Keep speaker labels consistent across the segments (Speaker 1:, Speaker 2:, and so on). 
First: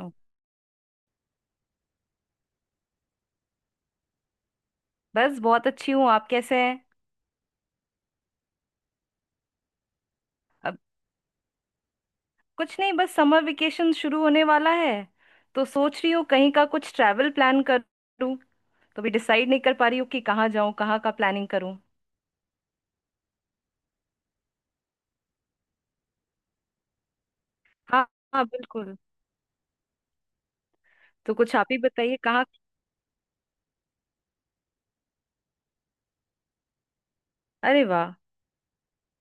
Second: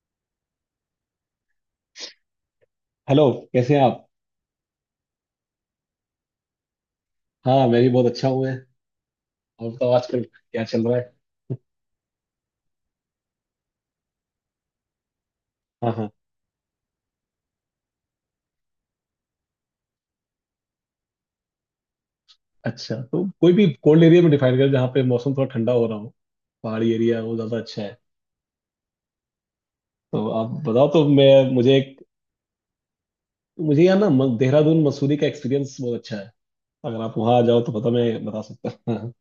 Speaker 1: ओ।
Speaker 2: Hello. कैसे हैं आप?
Speaker 1: बस बहुत अच्छी हूँ, आप कैसे हैं।
Speaker 2: हाँ, मैं भी बहुत अच्छा हूँ। मैं और बताओ, आजकल क्या
Speaker 1: अब
Speaker 2: चल रहा है?
Speaker 1: कुछ नहीं, बस समर वेकेशन शुरू होने वाला है। तो
Speaker 2: हाँ,
Speaker 1: सोच
Speaker 2: हाँ।
Speaker 1: रही हूँ कहीं का कुछ ट्रैवल प्लान करूँ। तो भी डिसाइड नहीं कर पा रही हूँ कि कहाँ जाऊँ, कहाँ का प्लानिंग करूँ।
Speaker 2: अच्छा, तो कोई भी कोल्ड एरिया में डिफाइन करें जहाँ पे मौसम थोड़ा ठंडा हो रहा हो। पहाड़ी एरिया वो ज़्यादा अच्छा है।
Speaker 1: हाँ हाँ, बिल्कुल।
Speaker 2: तो आप बताओ तो मैं...
Speaker 1: तो कुछ आप
Speaker 2: मुझे
Speaker 1: ही
Speaker 2: एक
Speaker 1: बताइए कहाँ।
Speaker 2: मुझे यहाँ ना देहरादून मसूरी का एक्सपीरियंस बहुत अच्छा है। अगर आप वहाँ आ जाओ तो
Speaker 1: अरे
Speaker 2: पता
Speaker 1: वाह,
Speaker 2: मैं बता सकता हूँ, हाँ।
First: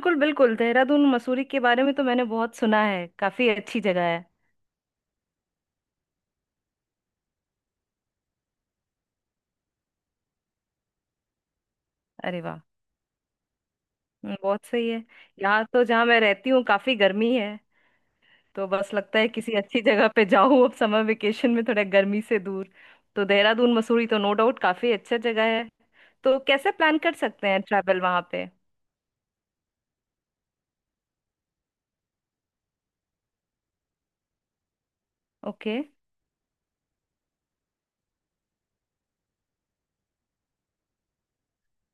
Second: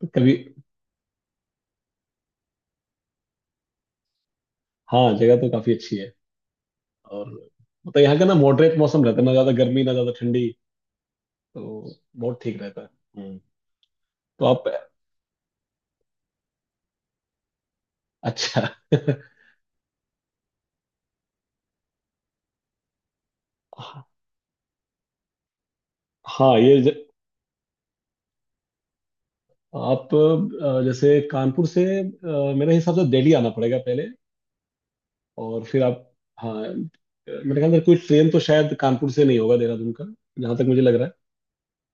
Speaker 2: तो कभी...
Speaker 1: बिल्कुल, देहरादून मसूरी के बारे में तो मैंने बहुत सुना है, काफी अच्छी जगह है।
Speaker 2: हाँ, जगह तो काफ़ी अच्छी है। और मतलब यहाँ का ना मॉडरेट मौसम रहता है, ना ज़्यादा गर्मी ना ज़्यादा ठंडी, तो बहुत
Speaker 1: अरे
Speaker 2: ठीक
Speaker 1: वाह।
Speaker 2: रहता है। हम्म। तो आप...
Speaker 1: बहुत सही है। यहाँ तो जहाँ मैं रहती हूँ काफी गर्मी है।
Speaker 2: अच्छा।
Speaker 1: तो बस लगता है किसी अच्छी जगह पे जाओ, अब समर वेकेशन में थोड़ा गर्मी से दूर। तो देहरादून मसूरी तो नो डाउट काफी अच्छा जगह है। तो
Speaker 2: हाँ
Speaker 1: कैसे
Speaker 2: ये
Speaker 1: प्लान कर सकते हैं ट्रैवल वहां पे।
Speaker 2: आप जैसे कानपुर से मेरे हिसाब से दिल्ली आना पड़ेगा पहले, और
Speaker 1: ओके।
Speaker 2: फिर आप... हाँ मेरे ख्याल से कोई ट्रेन तो शायद कानपुर से नहीं होगा देहरादून का, जहाँ तक मुझे लग रहा है।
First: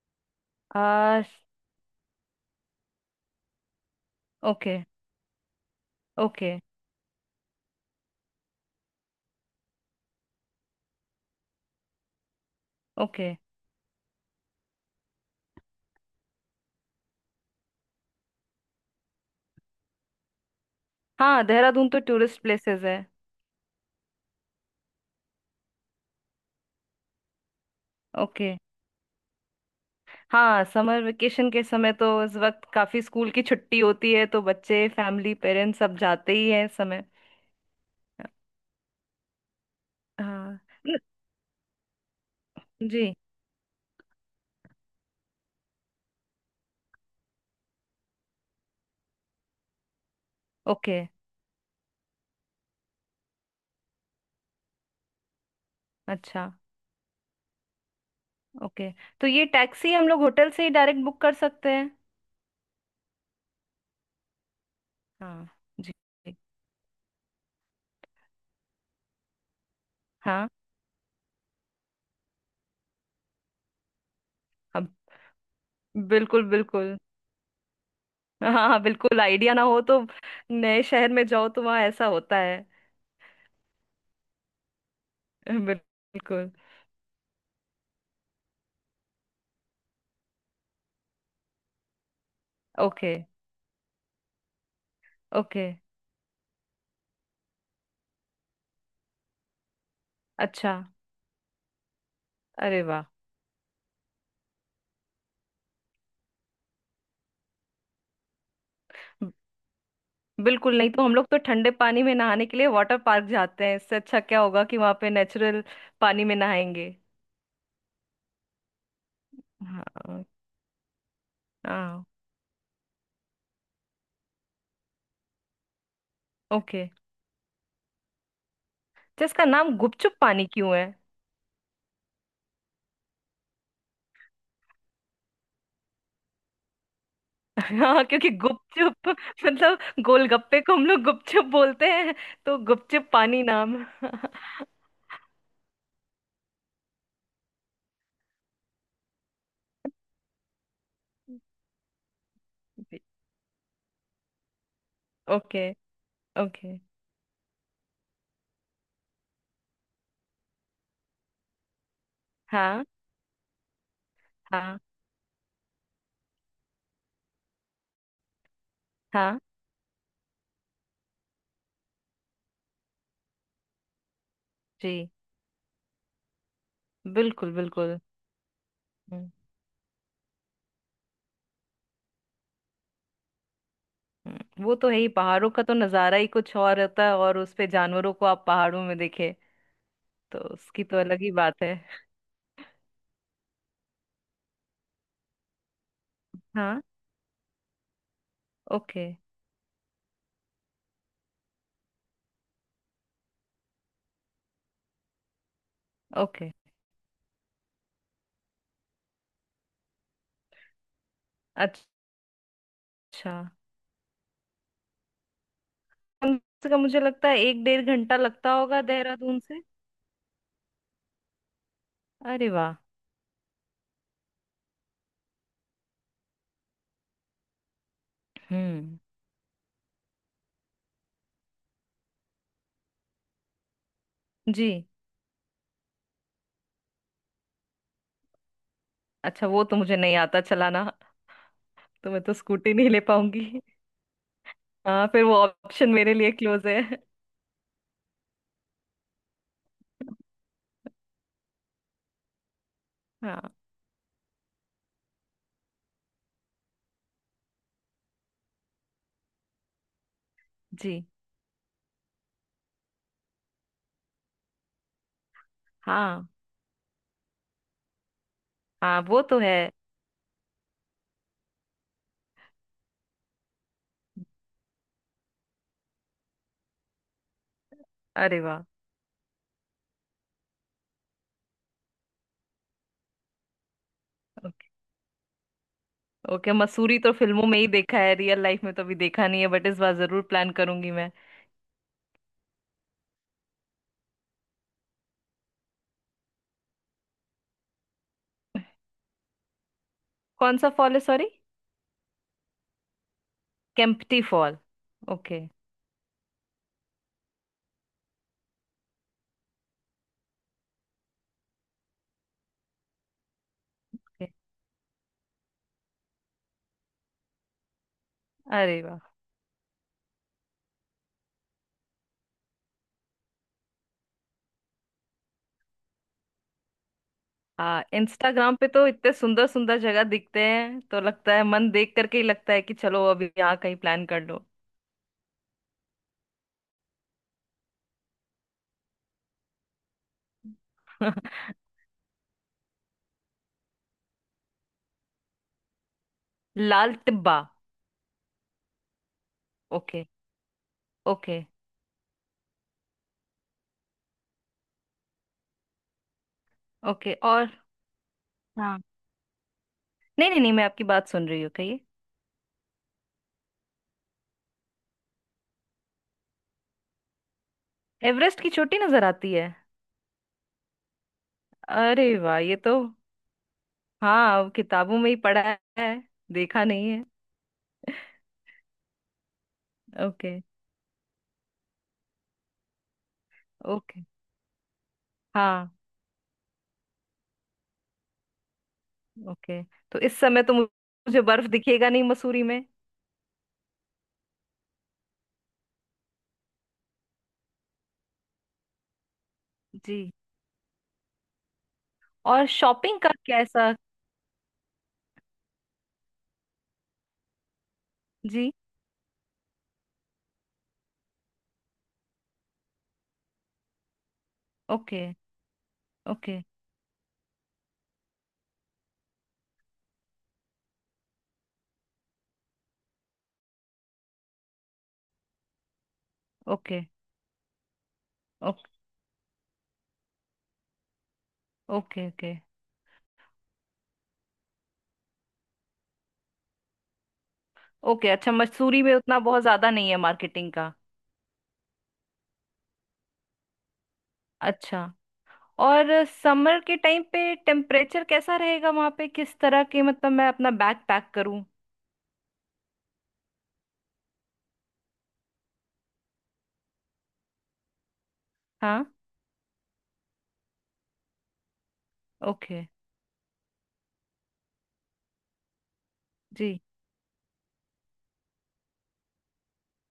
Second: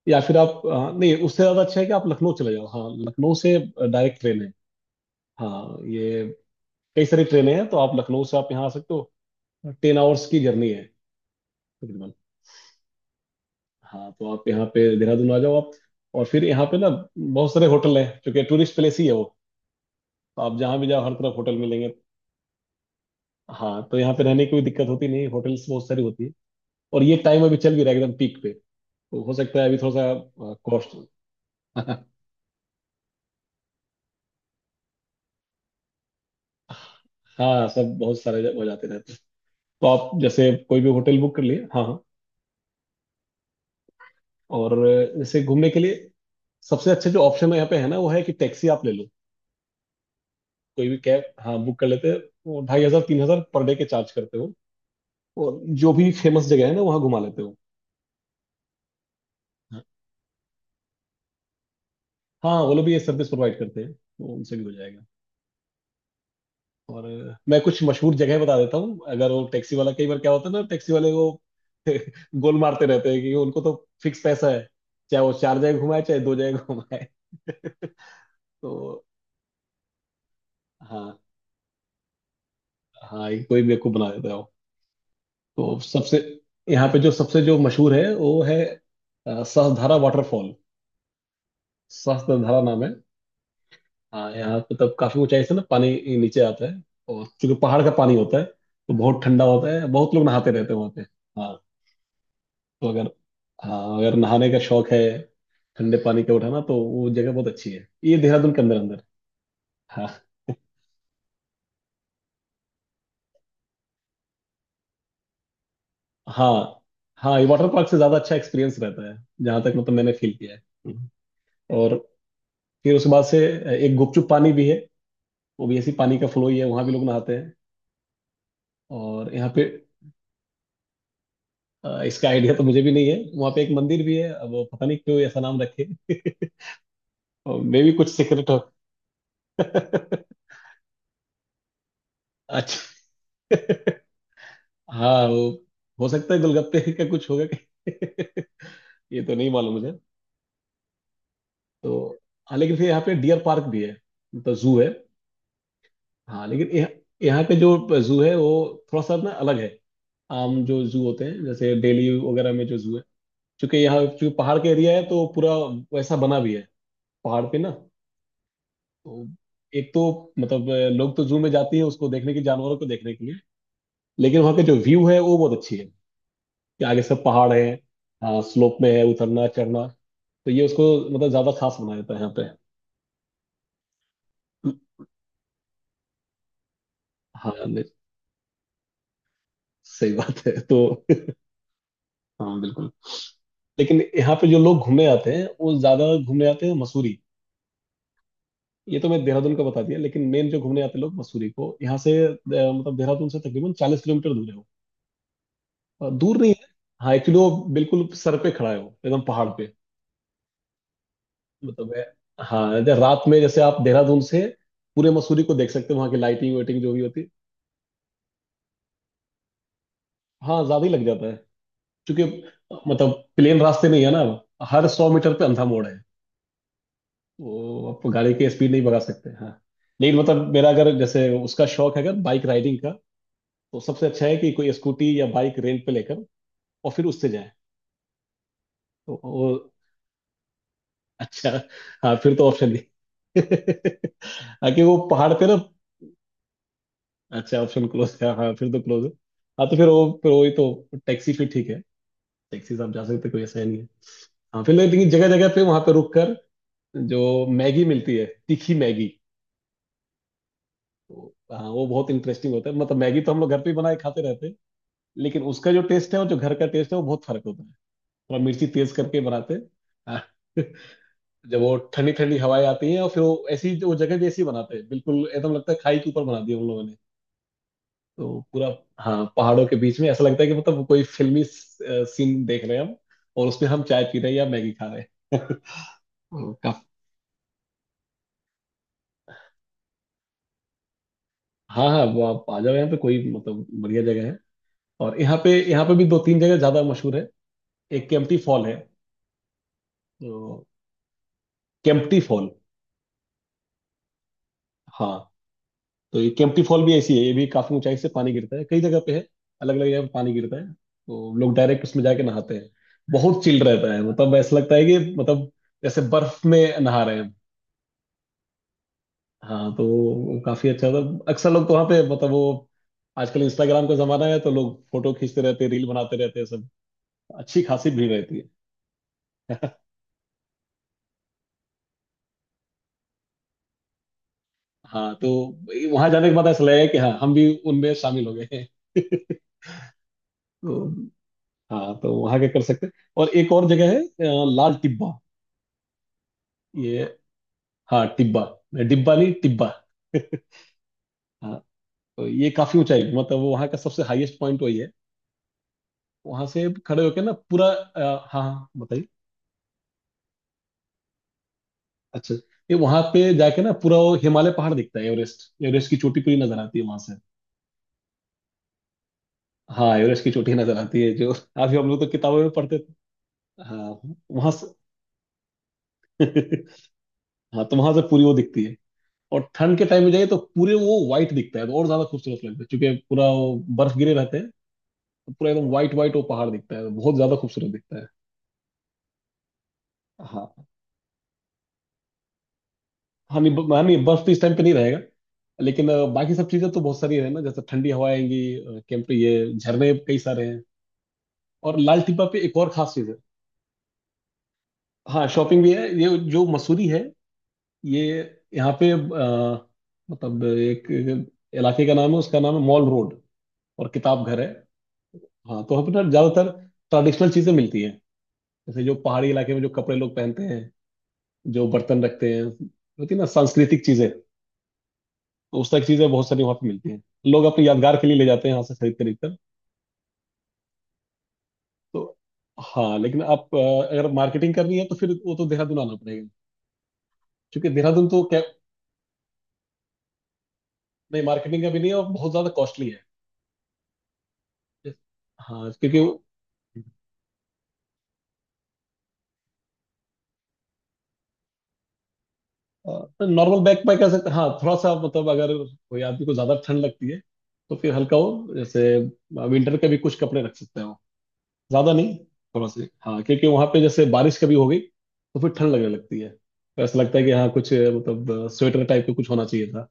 Speaker 2: या फिर आप... हाँ, नहीं,
Speaker 1: आ।
Speaker 2: उससे ज़्यादा अच्छा है कि आप लखनऊ चले जाओ। हाँ, लखनऊ से डायरेक्ट ट्रेन है।
Speaker 1: ओके।
Speaker 2: हाँ ये,
Speaker 1: ओके।
Speaker 2: कई सारी ट्रेनें हैं, तो आप लखनऊ से आप यहाँ आ सकते हो। 10 आवर्स की जर्नी है तकरीबन।
Speaker 1: ओके।
Speaker 2: हाँ तो आप यहाँ पे देहरादून आ जाओ आप, और फिर यहाँ पे ना बहुत सारे होटल हैं, क्योंकि टूरिस्ट प्लेस ही है वो। तो आप जहाँ भी जाओ हर तरफ
Speaker 1: हाँ,
Speaker 2: होटल मिलेंगे।
Speaker 1: देहरादून तो टूरिस्ट प्लेसेस है।
Speaker 2: हाँ, तो यहाँ पे रहने की कोई दिक्कत होती नहीं, होटल्स बहुत सारी होती है। और ये टाइम अभी चल भी रहा है एकदम पीक पे,
Speaker 1: ओके।
Speaker 2: तो हो सकता है अभी थोड़ा सा
Speaker 1: हाँ,
Speaker 2: कॉस्ट...
Speaker 1: समर वेकेशन के समय तो इस वक्त काफी स्कूल की छुट्टी होती है, तो बच्चे फैमिली पेरेंट्स सब जाते ही हैं इस समय।
Speaker 2: हाँ सब बहुत सारे जगह हो जाते रहते हैं। तो आप जैसे
Speaker 1: हाँ।
Speaker 2: कोई भी
Speaker 1: न-
Speaker 2: होटल बुक कर लिए, हाँ, हाँ।
Speaker 1: जी।
Speaker 2: और जैसे घूमने के लिए सबसे अच्छे जो ऑप्शन है यहाँ पे है ना, वो है कि टैक्सी आप ले लो, कोई भी
Speaker 1: ओके।
Speaker 2: कैब, हाँ, बुक कर लेते हैं। वो 2,500 3,000 पर डे के चार्ज करते हो। और जो भी फेमस
Speaker 1: अच्छा।
Speaker 2: जगह है ना वहाँ घुमा लेते हो।
Speaker 1: ओके। तो ये टैक्सी हम लोग होटल से ही डायरेक्ट बुक कर सकते हैं।
Speaker 2: हाँ, वो लोग भी ये सर्विस प्रोवाइड करते हैं तो उनसे भी हो जाएगा।
Speaker 1: हाँ। जी। जी।
Speaker 2: और मैं कुछ मशहूर जगह बता देता हूँ, अगर वो टैक्सी वाला... कई बार क्या होता
Speaker 1: हाँ।
Speaker 2: है ना, टैक्सी वाले वो गोल मारते रहते हैं, कि उनको तो फिक्स पैसा है,
Speaker 1: अब।
Speaker 2: चाहे वो चार जगह घुमाए चाहे दो
Speaker 1: बिल्कुल
Speaker 2: जगह
Speaker 1: बिल्कुल।
Speaker 2: घुमाए।
Speaker 1: हाँ हाँ,
Speaker 2: तो
Speaker 1: बिल्कुल आइडिया ना हो तो नए शहर
Speaker 2: हाँ,
Speaker 1: में जाओ तो वहाँ ऐसा होता है।
Speaker 2: हाँ ये कोई बेवकूफ बना देता है वो। तो सबसे...
Speaker 1: बिल्कुल।
Speaker 2: यहाँ पे जो सबसे जो मशहूर है वो है सहस्त्रधारा वाटरफॉल। सहस्त्रधारा नाम है।
Speaker 1: ओके।
Speaker 2: हाँ, यहाँ पे तब काफी ऊंचाई से ना
Speaker 1: ओके।
Speaker 2: पानी नीचे आता है। और चूंकि पहाड़ का पानी होता है तो बहुत ठंडा होता है, बहुत लोग नहाते रहते
Speaker 1: अच्छा।
Speaker 2: हैं वहाँ पे। हाँ।
Speaker 1: अरे
Speaker 2: तो
Speaker 1: वाह।
Speaker 2: अगर... हाँ, अगर नहाने का शौक है, ठंडे पानी का उठाना, तो वो जगह बहुत अच्छी है। ये देहरादून के अंदर अंदर।
Speaker 1: ब-
Speaker 2: हाँ।
Speaker 1: बिल्कुल। नहीं तो हम लोग तो ठंडे पानी में नहाने के लिए वाटर पार्क जाते हैं, इससे अच्छा क्या होगा कि वहाँ पे नेचुरल पानी में
Speaker 2: हाँ,
Speaker 1: नहाएंगे।
Speaker 2: हाँ ये वाटर पार्क से ज्यादा अच्छा एक्सपीरियंस रहता है, जहां तक मतलब मैंने
Speaker 1: हाँ।
Speaker 2: फील किया है। हम्म। और
Speaker 1: हाँ।
Speaker 2: फिर उसके बाद से एक गुपचुप पानी भी है। वो भी ऐसी पानी का फ्लो ही है,
Speaker 1: ओके।
Speaker 2: वहां भी लोग नहाते हैं।
Speaker 1: तो
Speaker 2: और
Speaker 1: इसका
Speaker 2: यहाँ पे...
Speaker 1: नाम गुपचुप पानी क्यों है।
Speaker 2: इसका आइडिया तो मुझे भी नहीं है। वहां पे एक मंदिर भी है, अब वो पता नहीं क्यों ऐसा नाम रखे। और मे भी
Speaker 1: हाँ,
Speaker 2: कुछ
Speaker 1: क्योंकि
Speaker 2: सीक्रेट हो।
Speaker 1: गुपचुप मतलब गोलगप्पे को हम लोग गुपचुप बोलते हैं, तो
Speaker 2: अच्छा।
Speaker 1: गुपचुप पानी नाम।
Speaker 2: हाँ वो, हो सकता है गोलगप्पे का कुछ होगा कि ये तो नहीं मालूम मुझे। तो हाँ, लेकिन फिर यहाँ
Speaker 1: जी।
Speaker 2: पे डियर पार्क भी है, मतलब जू है।
Speaker 1: ओके।
Speaker 2: हाँ लेकिन
Speaker 1: ओके।
Speaker 2: यह, यहाँ पे जो जू है वो थोड़ा सा ना अलग है। आम जो जू होते हैं जैसे दिल्ली वगैरह में जो
Speaker 1: हाँ।
Speaker 2: जू है, क्योंकि यहाँ चूंकि पहाड़ का
Speaker 1: हाँ।
Speaker 2: एरिया है तो पूरा वैसा बना भी है, पहाड़ पे ना। तो
Speaker 1: हाँ।
Speaker 2: एक तो मतलब लोग तो जू में जाते हैं उसको देखने के लिए, जानवरों को देखने के लिए, लेकिन वहाँ के जो व्यू
Speaker 1: जी।
Speaker 2: है वो बहुत अच्छी है, कि आगे सब पहाड़
Speaker 1: बिल्कुल
Speaker 2: है।
Speaker 1: बिल्कुल।
Speaker 2: हाँ, स्लोप में है,
Speaker 1: हम्म।
Speaker 2: उतरना चढ़ना। तो ये उसको मतलब ज्यादा खास बना देता है यहाँ पे।
Speaker 1: वो तो है ही, पहाड़ों का तो नज़ारा ही कुछ और होता है, और उस
Speaker 2: हाँ
Speaker 1: पे जानवरों को आप पहाड़ों में देखे
Speaker 2: सही
Speaker 1: तो
Speaker 2: बात है तो
Speaker 1: उसकी तो अलग ही बात है।
Speaker 2: हाँ बिल्कुल। लेकिन यहाँ पे जो लोग घूमने आते हैं वो ज्यादा घूमने आते हैं
Speaker 1: हाँ।
Speaker 2: मसूरी। ये
Speaker 1: ओके।
Speaker 2: तो मैं देहरादून का बता दिया, लेकिन मेन जो घूमने आते हैं लोग मसूरी को। यहाँ से मतलब देहरादून से तकरीबन 40 किलोमीटर दूर है वो। दूर
Speaker 1: ओके।
Speaker 2: नहीं है। हाँ एक्चुअली वो बिल्कुल सर पे खड़ा है, वो एकदम पहाड़ पे।
Speaker 1: अच्छा।
Speaker 2: मतलब है, हाँ, जैसे रात में जैसे आप देहरादून से पूरे मसूरी को देख सकते हो, वहाँ की
Speaker 1: कम
Speaker 2: लाइटिंग
Speaker 1: से कम
Speaker 2: वाइटिंग जो भी
Speaker 1: मुझे
Speaker 2: होती है।
Speaker 1: लगता है एक डेढ़ घंटा लगता होगा देहरादून से।
Speaker 2: हाँ, ज्यादा ही लग जाता है क्योंकि
Speaker 1: अरे वाह।
Speaker 2: मतलब प्लेन रास्ते नहीं है ना, हर 100 मीटर पे अंधा मोड़ है। वो आप गाड़ी की स्पीड नहीं बढ़ा
Speaker 1: हम्म।
Speaker 2: सकते, हाँ। लेकिन मतलब मेरा अगर जैसे उसका शौक है अगर बाइक राइडिंग का, तो सबसे अच्छा है कि
Speaker 1: जी।
Speaker 2: कोई स्कूटी या बाइक रेंट पे लेकर और फिर उससे जाए। तो
Speaker 1: अच्छा,
Speaker 2: वो...
Speaker 1: वो तो मुझे नहीं आता चलाना।
Speaker 2: अच्छा।
Speaker 1: तो
Speaker 2: हाँ
Speaker 1: मैं तो
Speaker 2: फिर तो ऑप्शन
Speaker 1: स्कूटी नहीं ले
Speaker 2: नहीं।
Speaker 1: पाऊंगी,
Speaker 2: आगे वो
Speaker 1: हाँ फिर
Speaker 2: पहाड़
Speaker 1: वो
Speaker 2: पे ना।
Speaker 1: ऑप्शन मेरे लिए क्लोज है।
Speaker 2: अच्छा ऑप्शन क्लोज है, हाँ फिर तो क्लोज है। हाँ तो फिर वो फिर वही तो टैक्सी फिर ठीक है, टैक्सी से आप जा सकते, कोई
Speaker 1: हाँ।
Speaker 2: ऐसा है नहीं है। हाँ फिर लेकिन जगह जगह पे वहां पे रुक कर जो मैगी मिलती है, तीखी मैगी,
Speaker 1: जी।
Speaker 2: तो हाँ वो बहुत इंटरेस्टिंग होता है। मतलब मैगी तो हम लोग घर पे ही बनाए खाते रहते हैं, लेकिन उसका जो टेस्ट है और
Speaker 1: हाँ।
Speaker 2: जो घर का टेस्ट है वो बहुत फर्क होता है, थोड़ा मिर्ची तेज
Speaker 1: हाँ, वो
Speaker 2: करके
Speaker 1: तो
Speaker 2: बनाते
Speaker 1: है।
Speaker 2: हैं। हाँ। जब वो ठंडी ठंडी हवाएं आती हैं और फिर वो ऐसी वो जगह भी ऐसी बनाते हैं, बिल्कुल एकदम लगता है खाई के ऊपर बना दिया उन लोगों ने। तो
Speaker 1: अरे वाह।
Speaker 2: पूरा... हाँ पहाड़ों के बीच में ऐसा लगता है कि मतलब कोई फिल्मी सीन देख रहे हैं हम, और उसमें हम चाय पी रहे हैं या
Speaker 1: ओके।
Speaker 2: मैगी खा रहे हैं।
Speaker 1: ओके,
Speaker 2: तो
Speaker 1: मसूरी तो फिल्मों में ही देखा है, रियल लाइफ में तो अभी देखा नहीं है, बट इस बार जरूर प्लान करूंगी मैं।
Speaker 2: हाँ, हाँ वो आप आ जाओ यहाँ पे, कोई मतलब बढ़िया जगह है। और यहाँ पे भी दो तीन जगह ज्यादा मशहूर है। एक केम्प्टी फॉल है
Speaker 1: कौन
Speaker 2: तो...
Speaker 1: सा फॉल है, sorry.
Speaker 2: Kempty fall.
Speaker 1: Kempty fall.
Speaker 2: हाँ
Speaker 1: ओके।
Speaker 2: तो ये केम्प्टी फॉल भी ऐसी है, ये भी काफी ऊंचाई से पानी गिरता है, कई जगह पे है, अलग अलग जगह पे पानी गिरता है, तो लोग डायरेक्ट उसमें जाके नहाते हैं। बहुत चिल्ड रहता है,
Speaker 1: ओके।
Speaker 2: मतलब ऐसा लगता है कि मतलब जैसे बर्फ में नहा रहे हैं।
Speaker 1: अरे वाह।
Speaker 2: हाँ, तो वो काफी अच्छा था। अक्सर लोग तो वहाँ पे मतलब वो आजकल इंस्टाग्राम का जमाना है, तो लोग फोटो खींचते रहते हैं रील बनाते रहते हैं सब, अच्छी
Speaker 1: हाँ,
Speaker 2: खासी भीड़ रहती
Speaker 1: इंस्टाग्राम पे तो इतने सुंदर
Speaker 2: है।
Speaker 1: सुंदर जगह दिखते हैं, तो लगता है मन देख करके ही लगता है कि चलो अभी यहाँ कहीं प्लान कर लो।
Speaker 2: हाँ तो वहां जाने के बाद ऐसा लगेगा कि हाँ हम भी उनमें शामिल हो गए हैं। तो हाँ तो वहां क्या कर सकते हैं। और एक और जगह है लाल टिब्बा।
Speaker 1: लाल
Speaker 2: ये...
Speaker 1: टिब्बा।
Speaker 2: हाँ टिब्बा, डिब्बा नहीं टिब्बा।
Speaker 1: ओके।
Speaker 2: हाँ
Speaker 1: ओके।
Speaker 2: तो ये काफी ऊंचाई, मतलब वो वहाँ का सबसे हाईएस्ट पॉइंट वही है। वहां से खड़े
Speaker 1: ओके
Speaker 2: होके ना
Speaker 1: और।
Speaker 2: पूरा हाँ हाँ,
Speaker 1: हाँ।
Speaker 2: बताइए।
Speaker 1: नहीं नहीं नहीं, मैं आपकी बात सुन रही हूँ, कहिए।
Speaker 2: अच्छा, ये वहां पे जाके ना पूरा वो हिमालय पहाड़ दिखता है, एवरेस्ट एवरेस्ट की चोटी पूरी नजर आती है वहां से।
Speaker 1: एवरेस्ट की चोटी नजर आती है।
Speaker 2: हाँ एवरेस्ट की चोटी नजर आती है, जो अभी हम लोग तो
Speaker 1: अरे
Speaker 2: किताबों
Speaker 1: वाह,
Speaker 2: में
Speaker 1: ये तो।
Speaker 2: पढ़ते थे। हाँ
Speaker 1: हाँ, अब
Speaker 2: वहां से
Speaker 1: किताबों में ही पढ़ा है, देखा नहीं है।
Speaker 2: हाँ तो वहां से पूरी वो दिखती है। और ठंड के टाइम में जाइए
Speaker 1: ओके।
Speaker 2: तो पूरे वो व्हाइट दिखता है, तो और ज्यादा खूबसूरत लगता है क्योंकि पूरा वो बर्फ
Speaker 1: ओके।
Speaker 2: गिरे रहते हैं। तो पूरा एकदम
Speaker 1: हाँ।
Speaker 2: व्हाइट व्हाइट वो पहाड़ दिखता है, बहुत ज्यादा खूबसूरत दिखता है।
Speaker 1: ओके, तो इस समय तो
Speaker 2: हाँ।
Speaker 1: मुझे बर्फ दिखेगा नहीं मसूरी में।
Speaker 2: हाँ नहीं हाँ, नहीं बर्फ तो इस टाइम पे नहीं रहेगा। लेकिन बाकी सब चीजें तो बहुत सारी है ना, जैसे ठंडी हवाएं आएंगी, कैंप पे ये झरने
Speaker 1: जी।
Speaker 2: कई सारे हैं। और लाल टिब्बा पे
Speaker 1: और
Speaker 2: एक और खास
Speaker 1: शॉपिंग
Speaker 2: चीज
Speaker 1: का
Speaker 2: है।
Speaker 1: कैसा।
Speaker 2: हाँ शॉपिंग भी है। ये जो मसूरी है, ये
Speaker 1: जी।
Speaker 2: यहाँ पे मतलब एक इलाके का नाम है, उसका नाम है मॉल रोड, और किताब घर है।
Speaker 1: ओके।
Speaker 2: हाँ तो वहाँ पे ना
Speaker 1: ओके।
Speaker 2: ज्यादातर ट्रेडिशनल चीजें मिलती हैं, जैसे जो पहाड़ी इलाके में जो कपड़े लोग पहनते हैं, जो बर्तन रखते हैं, होती है ना सांस्कृतिक चीजें, तो उस तरह की चीज़ें बहुत सारी वहाँ पे
Speaker 1: ओके।
Speaker 2: मिलती हैं। लोग अपने यादगार के लिए ले जाते हैं यहाँ
Speaker 1: ओके।
Speaker 2: से खरीद खरीद कर।
Speaker 1: ओके।
Speaker 2: तो
Speaker 1: ओके।
Speaker 2: हाँ लेकिन आप अगर मार्केटिंग करनी है तो फिर वो तो देहरादून आना पड़ेगा, क्योंकि देहरादून
Speaker 1: ओके,
Speaker 2: तो
Speaker 1: अच्छा
Speaker 2: क्या...
Speaker 1: मसूरी में उतना बहुत ज्यादा नहीं है मार्केटिंग का।
Speaker 2: नहीं मार्केटिंग का भी नहीं है, और बहुत ज़्यादा कॉस्टली है।
Speaker 1: अच्छा।
Speaker 2: Yes. हाँ
Speaker 1: और
Speaker 2: क्योंकि...
Speaker 1: समर के टाइम पे टेम्परेचर कैसा रहेगा वहां पे, किस तरह के मतलब मैं अपना बैग पैक करूं।
Speaker 2: नॉर्मल बैग पैक ऐसे, हाँ थोड़ा सा मतलब अगर कोई आदमी को ज्यादा ठंड लगती है तो फिर हल्का हो, जैसे
Speaker 1: हाँ।
Speaker 2: विंटर के भी कुछ कपड़े रख सकते हैं, ज्यादा नहीं,
Speaker 1: ओके।
Speaker 2: थोड़ा से, हाँ क्योंकि वहां पे जैसे बारिश कभी हो गई तो फिर ठंड लगने लगती है,
Speaker 1: जी।
Speaker 2: तो ऐसा लगता है कि हाँ कुछ मतलब स्वेटर टाइप का कुछ होना चाहिए था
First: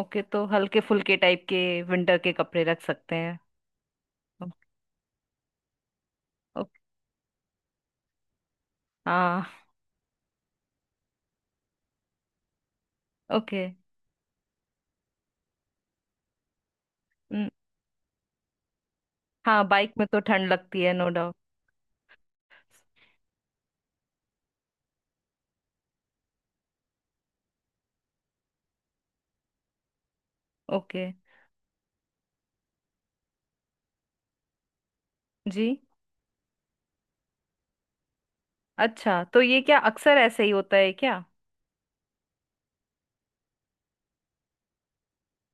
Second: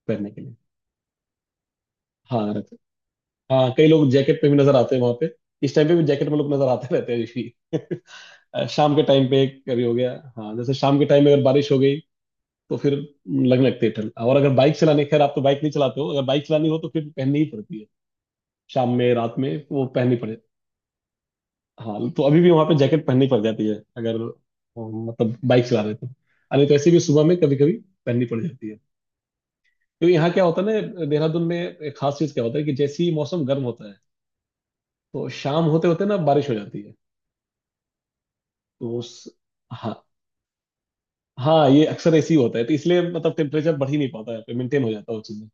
Speaker 1: ओके,
Speaker 2: पहनने के
Speaker 1: तो
Speaker 2: लिए।
Speaker 1: हल्के फुल्के टाइप के विंटर के
Speaker 2: हाँ
Speaker 1: कपड़े
Speaker 2: रहते,
Speaker 1: रख सकते हैं।
Speaker 2: हाँ कई लोग जैकेट पे भी
Speaker 1: ओके।
Speaker 2: नजर आते हैं वहां पे, इस टाइम पे भी जैकेट में लोग नजर
Speaker 1: ओके।
Speaker 2: आते रहते हैं यूजली। शाम के टाइम पे
Speaker 1: हाँ।
Speaker 2: कभी हो गया, हाँ जैसे शाम के टाइम में अगर बारिश हो गई तो फिर
Speaker 1: ओके।
Speaker 2: लगने लगती है ठंड। और अगर बाइक चलाने... खैर आप तो बाइक नहीं चलाते हो, अगर बाइक चलानी हो तो फिर पहननी ही
Speaker 1: हम्म,
Speaker 2: पड़ती है, शाम में रात में
Speaker 1: हाँ
Speaker 2: वो
Speaker 1: बाइक में
Speaker 2: पहननी
Speaker 1: तो
Speaker 2: पड़े।
Speaker 1: ठंड लगती है नो डाउट।
Speaker 2: हाँ तो अभी भी वहां पे जैकेट पहननी पड़ जाती है अगर मतलब बाइक चला रहे तो, अरे तो ऐसे भी सुबह में कभी कभी पहननी पड़ जाती है। तो यहाँ क्या होता है ना
Speaker 1: ओके।
Speaker 2: देहरादून में, एक खास चीज क्या होता है कि जैसे ही मौसम गर्म होता है, तो शाम
Speaker 1: जी।
Speaker 2: होते होते ना बारिश हो जाती है। तो
Speaker 1: अच्छा,
Speaker 2: उस...
Speaker 1: तो ये क्या
Speaker 2: हाँ,
Speaker 1: अक्सर ऐसे ही होता है क्या।
Speaker 2: हाँ ये अक्सर ऐसे ही होता है, तो इसलिए मतलब टेम्परेचर बढ़ ही नहीं पाता है, मेंटेन हो जाता है वो चीज़ें।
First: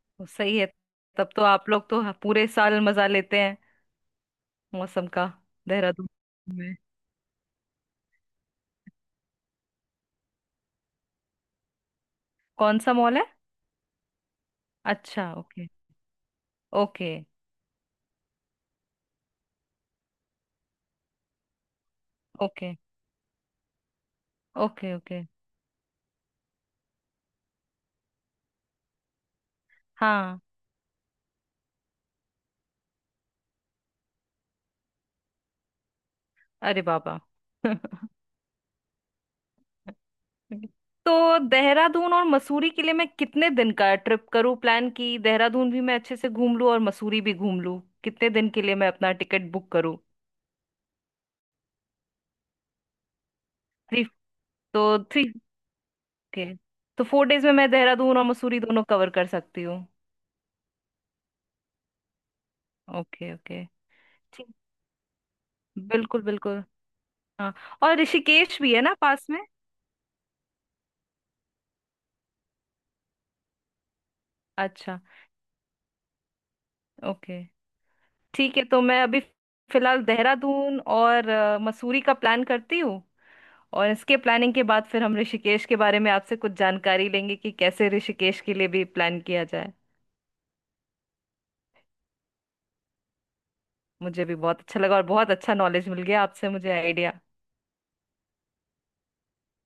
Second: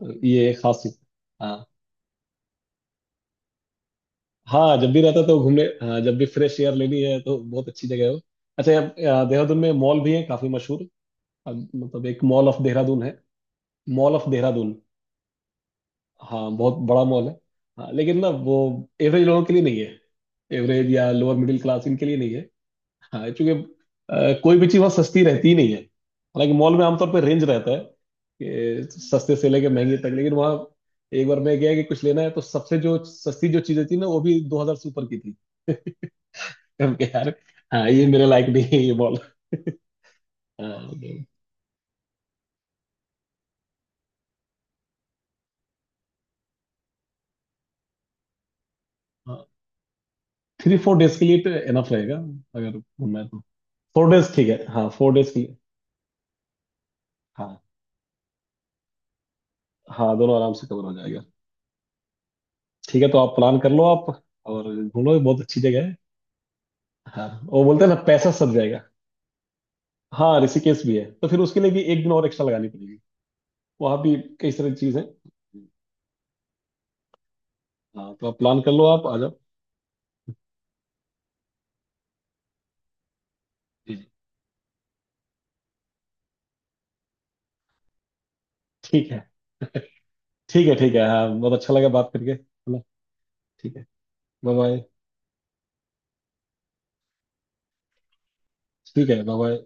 Speaker 2: तो
Speaker 1: ओ,
Speaker 2: ये
Speaker 1: सही
Speaker 2: एक
Speaker 1: है।
Speaker 2: खास चीज।
Speaker 1: तब तो
Speaker 2: हाँ,
Speaker 1: आप लोग तो पूरे साल मजा लेते हैं
Speaker 2: हाँ जब भी
Speaker 1: मौसम
Speaker 2: रहता है
Speaker 1: का,
Speaker 2: तो घूमने, हाँ
Speaker 1: देहरादून
Speaker 2: जब भी फ्रेश एयर
Speaker 1: में।
Speaker 2: लेनी है तो बहुत अच्छी जगह है वो। अच्छा, यहाँ देहरादून में मॉल भी है काफी मशहूर, अब मतलब एक मॉल ऑफ
Speaker 1: कौन सा
Speaker 2: देहरादून
Speaker 1: मॉल
Speaker 2: है।
Speaker 1: है।
Speaker 2: Mall of Dehradun.
Speaker 1: अच्छा, ओके।
Speaker 2: हाँ बहुत बड़ा
Speaker 1: ओके।
Speaker 2: मॉल है। हाँ लेकिन ना वो एवरेज लोगों के लिए नहीं है, एवरेज या लोअर मिडिल क्लास इनके लिए नहीं है।
Speaker 1: ओके।
Speaker 2: हाँ क्योंकि कोई भी चीज़ वहाँ
Speaker 1: ओके। ओके।
Speaker 2: सस्ती रहती ही नहीं है, हालांकि मॉल में आमतौर पर रेंज रहता है, कि सस्ते से लेके महंगे तक, लेकिन
Speaker 1: हाँ।
Speaker 2: वहाँ एक बार मैं गया कि कुछ लेना है तो सबसे जो सस्ती जो चीजें थी ना वो भी 2,000 से ऊपर की थी।
Speaker 1: अरे
Speaker 2: हम कहे
Speaker 1: बाबा।
Speaker 2: यार, हाँ ये मेरे लायक नहीं है ये मॉल।
Speaker 1: तो देहरादून और मसूरी के लिए मैं कितने दिन का ट्रिप करूँ प्लान की, देहरादून भी मैं अच्छे से घूम लूँ और मसूरी भी घूम लूँ, कितने दिन के लिए मैं अपना
Speaker 2: हाँ
Speaker 1: टिकट बुक करूँ।
Speaker 2: 3-4 डेज के लिए तो एनफ रहेगा, अगर घूमना है तो।
Speaker 1: 3।
Speaker 2: फोर डेज ठीक है,
Speaker 1: तो
Speaker 2: हाँ फोर
Speaker 1: 3।
Speaker 2: डेज के लिए।
Speaker 1: ओके, तो 4 डेज में
Speaker 2: हाँ,
Speaker 1: मैं देहरादून और मसूरी दोनों कवर कर सकती हूँ।
Speaker 2: हाँ दोनों आराम से कवर हो जाएगा। ठीक है तो
Speaker 1: ओके।
Speaker 2: आप प्लान
Speaker 1: ओके।
Speaker 2: कर लो आप,
Speaker 1: ठीक।
Speaker 2: और घूमो, बहुत अच्छी जगह है।
Speaker 1: बिल्कुल बिल्कुल।
Speaker 2: हाँ
Speaker 1: हाँ,
Speaker 2: वो बोलते हैं
Speaker 1: और
Speaker 2: ना पैसा सद
Speaker 1: ऋषिकेश भी
Speaker 2: जाएगा।
Speaker 1: है ना पास में।
Speaker 2: हाँ ऋषिकेश भी है, तो फिर उसके लिए भी एक दिन और एक्स्ट्रा लगानी पड़ेगी, वहाँ भी कई सारी चीज़
Speaker 1: अच्छा।
Speaker 2: है।
Speaker 1: ओके।
Speaker 2: हाँ तो आप
Speaker 1: ठीक
Speaker 2: प्लान
Speaker 1: है,
Speaker 2: कर
Speaker 1: तो
Speaker 2: लो
Speaker 1: मैं
Speaker 2: आप आ
Speaker 1: अभी
Speaker 2: जाओ।
Speaker 1: फिलहाल देहरादून और मसूरी का प्लान करती हूँ, और
Speaker 2: जी जी।
Speaker 1: इसके प्लानिंग के बाद फिर हम ऋषिकेश के बारे में आपसे कुछ जानकारी लेंगे कि कैसे ऋषिकेश के लिए भी
Speaker 2: ठीक
Speaker 1: प्लान
Speaker 2: है,
Speaker 1: किया जाए।
Speaker 2: ठीक है, ठीक है। हाँ बहुत अच्छा लगा बात करके, है ना? ठीक है,
Speaker 1: मुझे भी
Speaker 2: बाय
Speaker 1: बहुत
Speaker 2: बाय।
Speaker 1: अच्छा लगा और बहुत अच्छा नॉलेज मिल गया आपसे मुझे, आइडिया।
Speaker 2: ठीक है, बाय बाय।